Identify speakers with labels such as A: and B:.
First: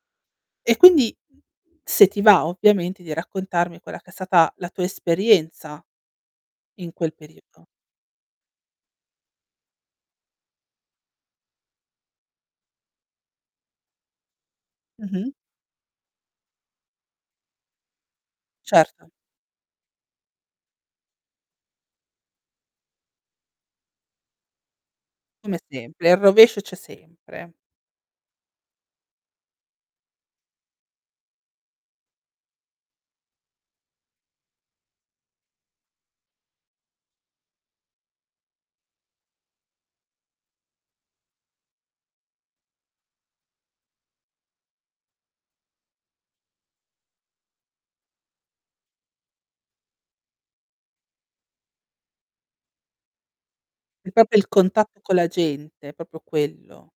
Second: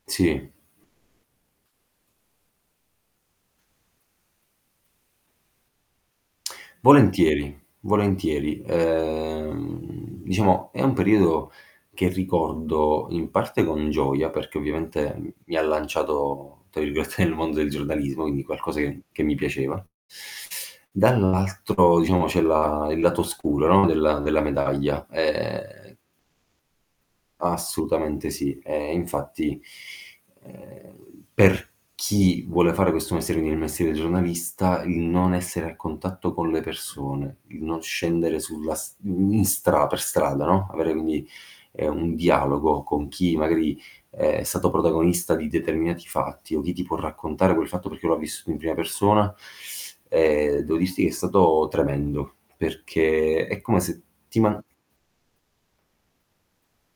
A: Sì.
B: E quindi se ti va, ovviamente, di raccontarmi quella che è stata la tua esperienza in quel
A: Volentieri,
B: periodo.
A: volentieri. Uhm, diciamo, è un periodo che ricordo in parte con gioia, perché
B: Mh-mh.
A: ovviamente mi ha "lanciato" tra virgolette nel mondo del giornalismo, quindi qualcosa che
B: Certo.
A: che mi piaceva. Dall'altro, diciamo, c'è la il lato oscuro, no, della della medaglia.
B: Come
A: Ehm
B: sempre. Eh, il rovescio c'è sempre.
A: Assolutamente, sì. E infatti, ehm, per chi vuole fare questo mestiere, quindi il mestiere giornalista, il non essere a contatto con le persone, il non scendere sulla s i i in stra per strada, no, avere quindi, ehm, un dialogo con chi, magari, uhm, è stato protagonista di determinati fatti o chi ti può raccontare quel fatto perché lo ha visto in prima persona, ehm, devo dirti che è stato tremendo. Perché è come se
B: È proprio
A: ti
B: il
A: man
B: contatto con la gente, è proprio quello.